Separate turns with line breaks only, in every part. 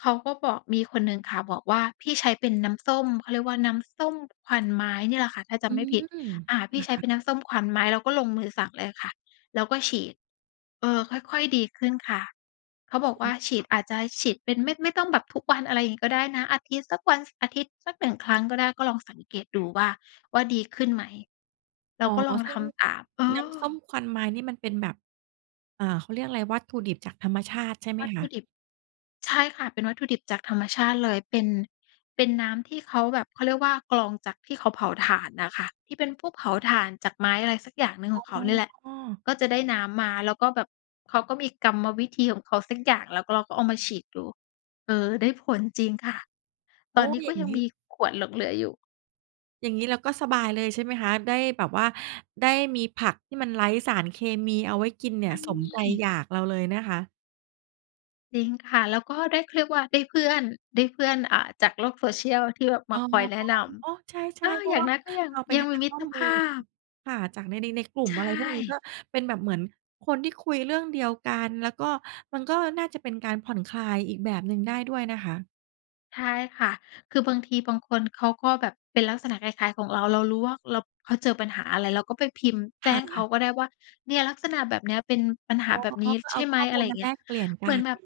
เขาก็บอก มีคนหนึ่งค่ะ บอกว่า "พี่ใช้เป็นน้ำส้ม เขาเรียกว่าน้ำส้มควันไม้" เนี่ยแหละค่ะ ถ้าจ
อื
ำไม่ผิด
ม
อา "พี่ใช้
ค
เ
่
ป
ะ ๆ
็นน้ำส้มควันไม้" เราก็ลงมือสั่งเลยค่ะ แล้วก็ฉีด เออ ค่อย ๆ ดีขึ้นค่ะ เขา
อ
บอกว
๋
่
อ
า "ฉีด อาจจะฉีดเป็น ไม่ ไม่ต้องแบบทุกวัน อะไรงี้ก็ได้นะ อาทิตย์สักวัน ซ อาทิตย์สัก 1 ครั้งก็ได้ ก็ลองสังเกตดูว่า ว่าดีขึ้นไหม" เรา
อ๋อ
ก็ลอง
ซึ
ท
่ง
ำตาม เอ
น้
อ
ำส้มควันไม้นี่ มันเป็นแบบ อ่า เขาเรียกอะไร วัตถุดิบจากธรรมชาติใช่ไห
ว
ม
ัตถ
ค
ุ
ะ?
ดิบ ใช่ค่ะ เป็นวัตถุดิบจากธรรมชาติเลย เป็น เป็นน้ำที่เขาแบบ เขาเรียกว่า กรองจากที่เขาเผาถ่านน่ะค่ะ ที่เป็นพวกเผาถ่านจากไม้ อะไรสักอย่างหนึ่งของเขานี่แหละ
อ๋อ
ก็จะได้น้ำมา แล้วก็แบบเขาก็มีกรรมวิธีของเขาสักอย่าง แล้วก็เราก็เอามาฉีดดู เออ ได้ผลจริงค่ะ
โอ
ต
๊
อนนี
ย
้ก
อ
็
ย่าง
ยั
ง
ง
ี้
มีขวดหลงเหลืออยู่
อย่างงี้เราก็สบายเลย ใช่ไหมคะ ได้แบบว่า ได้มีผักที่มันไร้สารเคมีเอาไว้กินเนี
ใช
่ย สมใจ
่
อยากเราเลยนะคะ
จริงค่ะ แล้วก็ได้ เขาเรียกว่าได้เพื่อน ได้เพื่อน อ่า จากโลก Social ที่แบบม
อ๋
า
อ
คอยแนะน
อือ โอ๊ะ ใช
ำ อ
่
า
ๆ เพร
อ
า
ย่
ะ
า
ว
ง
่า
น้อยก็ยัง
เราไป
ยัง
หา
มีม
ข
ิ
้อ
ตร
ม
ภ
ูล
าพ
ค่ะ จากใน ใน ในกลุ่
ใ
ม
ช
อะไรพวกนี้ ก
่
็เป็นแบบเหมือนคนที่คุยเรื่องเดียวกัน แล้วก็ มันก็น่าจะเป็นการผ่อนคลายอีกแบบหนึ่งได้ด้วยนะคะ
ใช่ค่ะ คือบางทีบางคนเขาก็แบบเป็นลักษณะคล้าย ๆ ของเรา เรารู้ว่า อ เรา เขาเจอปัญหาอะไร เราก็ไปพิมพ์แ
ค
จ้
่
งเขา
ะ
ก็ได้ว่า "เนี่ย ลักษณะแบบเนี้ย เป็นปัญห
อ
า
๋อ
แบ
ก
บนี้
็
ใ
เ
ช
อา
่ไห
ข
ม?"
้อ
อ
ม
ะไ
ู
ร
ล
อย่
ม
า
า
งเงี
แ
้
ล
ย
กเปลี่ยนก
เหม
ั
ือน
น
แบบ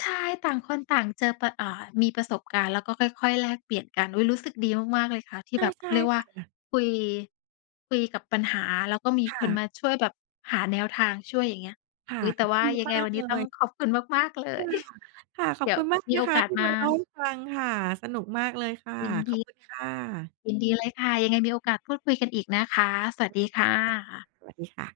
ใช่ ต่างคนต่างเจอประ อ่า มีประสบการณ์ แล้วก็ค่อย ๆ แลกเปลี่ยนกัน อุ๊ย รู้สึกดีมาก ๆ เลยค่ะ ที่
ใช่
แบบ
ใ
เ
ช
ข
่
าเรียกว
ค
่า
่ะ
คุย คุยกับปัญหา แล้วก็มี
ค่
คนม
ะ
าช่วยแบบหาแนวทางช่วย อย่างเงี้ย
ค่ะ
อุ๊ย แต่ว่
ด
า
ี
ยัง
ม
ไง
า
ว
ก
ันน
เ
ี
ล
้ต้อง
ย
ขอบคุณมาก ๆ เล
ค่
ย
ะ ค่ะ ขอ
เด
บ
ี๋ย
คุ
ว
ณมากเล
ม
ย
ี
น
โอ
ะค
ก
ะ
าส
ที่
ม
มาเล่า
า
ให้ฟังค่ะ สนุกมากเลยค่ะ
ยิน
ข
ด
อบ
ี
คุณค่ะ
ยินดีเลยค่ะ ยังไงมีโอกาสพูดคุยกันอีกนะคะ สวั
ได
สด
้
ีค่ะ
ค่ะ สวัสดีค่ะ